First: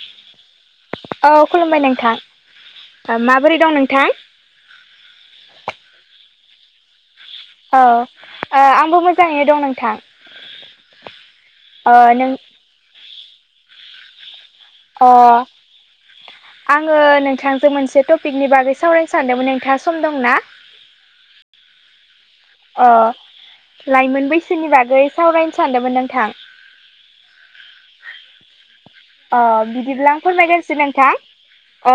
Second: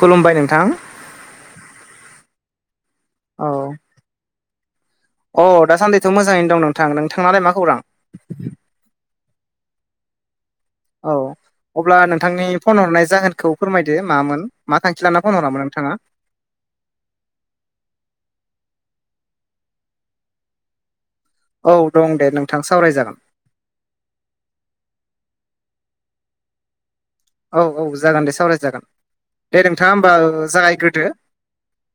खुलुमबाय नोंथां औ खुलुमबाय नोंथां औ माबोरै दं नोंथां? अ दासानदैथ‌' मोजाङैनो दं नोंथां नोंथांनालाय मा औ खौरां आंबो मोजाङैनो दं नोंथां औ ओ अब्ला नों नोंथांनि फन हरनाय जाहोनखौ फोरमायदो मामोन। मा थांखि अ लाना फन हरामोन नोंथाङा? आङो नोंथांजों मोनसे टपिकनि बागै सावरायनो सानदोंमोन नोंथाङा सम दंना? औ दं दे नोंथां अ सावराय जागोन। लाइमोन बैसोनि बागै सावरायनो सानदोंमोन नोंथां। औ औ जागोन दे सावरायजागोन। अ दे नोंथाङा बिदिब्ला होमबा आं ओ फोरमायग्रोनोसै जागायग्रोदो नोंथां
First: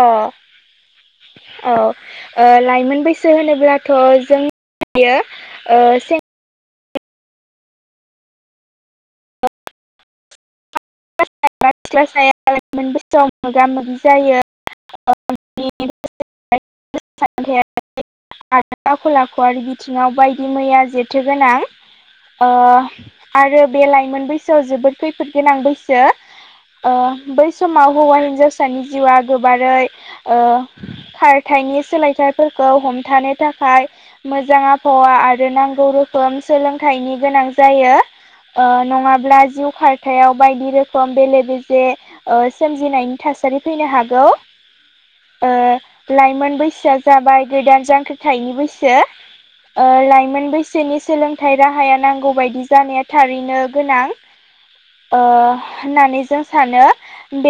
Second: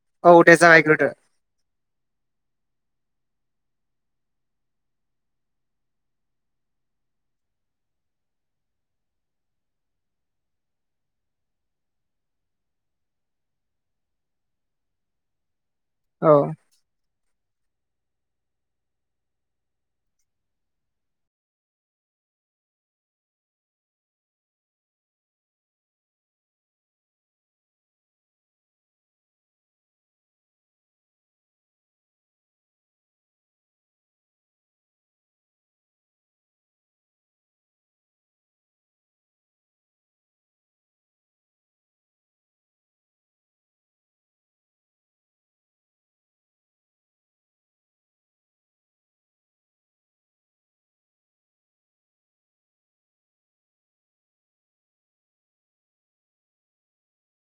अ दे जागायग्रोदो। औ ओ लाइमोन बैसो होनोब्लाथ जों यो ओ सें [unintelligible] सिख्ला साया लायमोन बैसोआव मोगा मोगि जायो। [unintelligible] औ [unintelligible] आरो आखल आखु आरो बिथिङाव बायदि मैया जेथोगोनां ओ आरो बे लाइमोन बैसोआव जोबोद खैफोद गोनां बैसो। ओ बै समाव हौवा हिन्जावसानि जिउआ गोबारै ओ खारथायनि सोलायथायाइफोरखौ हमथानो थाखाय मोजां आबहावा आरो नांगौ रोखोम सोलोंथाइनि गोनां जायो। ओ नङाब्ला जिउ खारथायाव बायदि रोखो म बेले बेजे सोमजिनायनि थासारि फैनो हागौ। ओ लाइमोन बैसोआ जाबाय गोदान जांख्रिथायनि बैसो। ओ लाइमोन बैसोनि सोलोंथाइ राहाया नांगौ बदि जानाया थारैनो गोनां ओ होननानै जों सानो। बे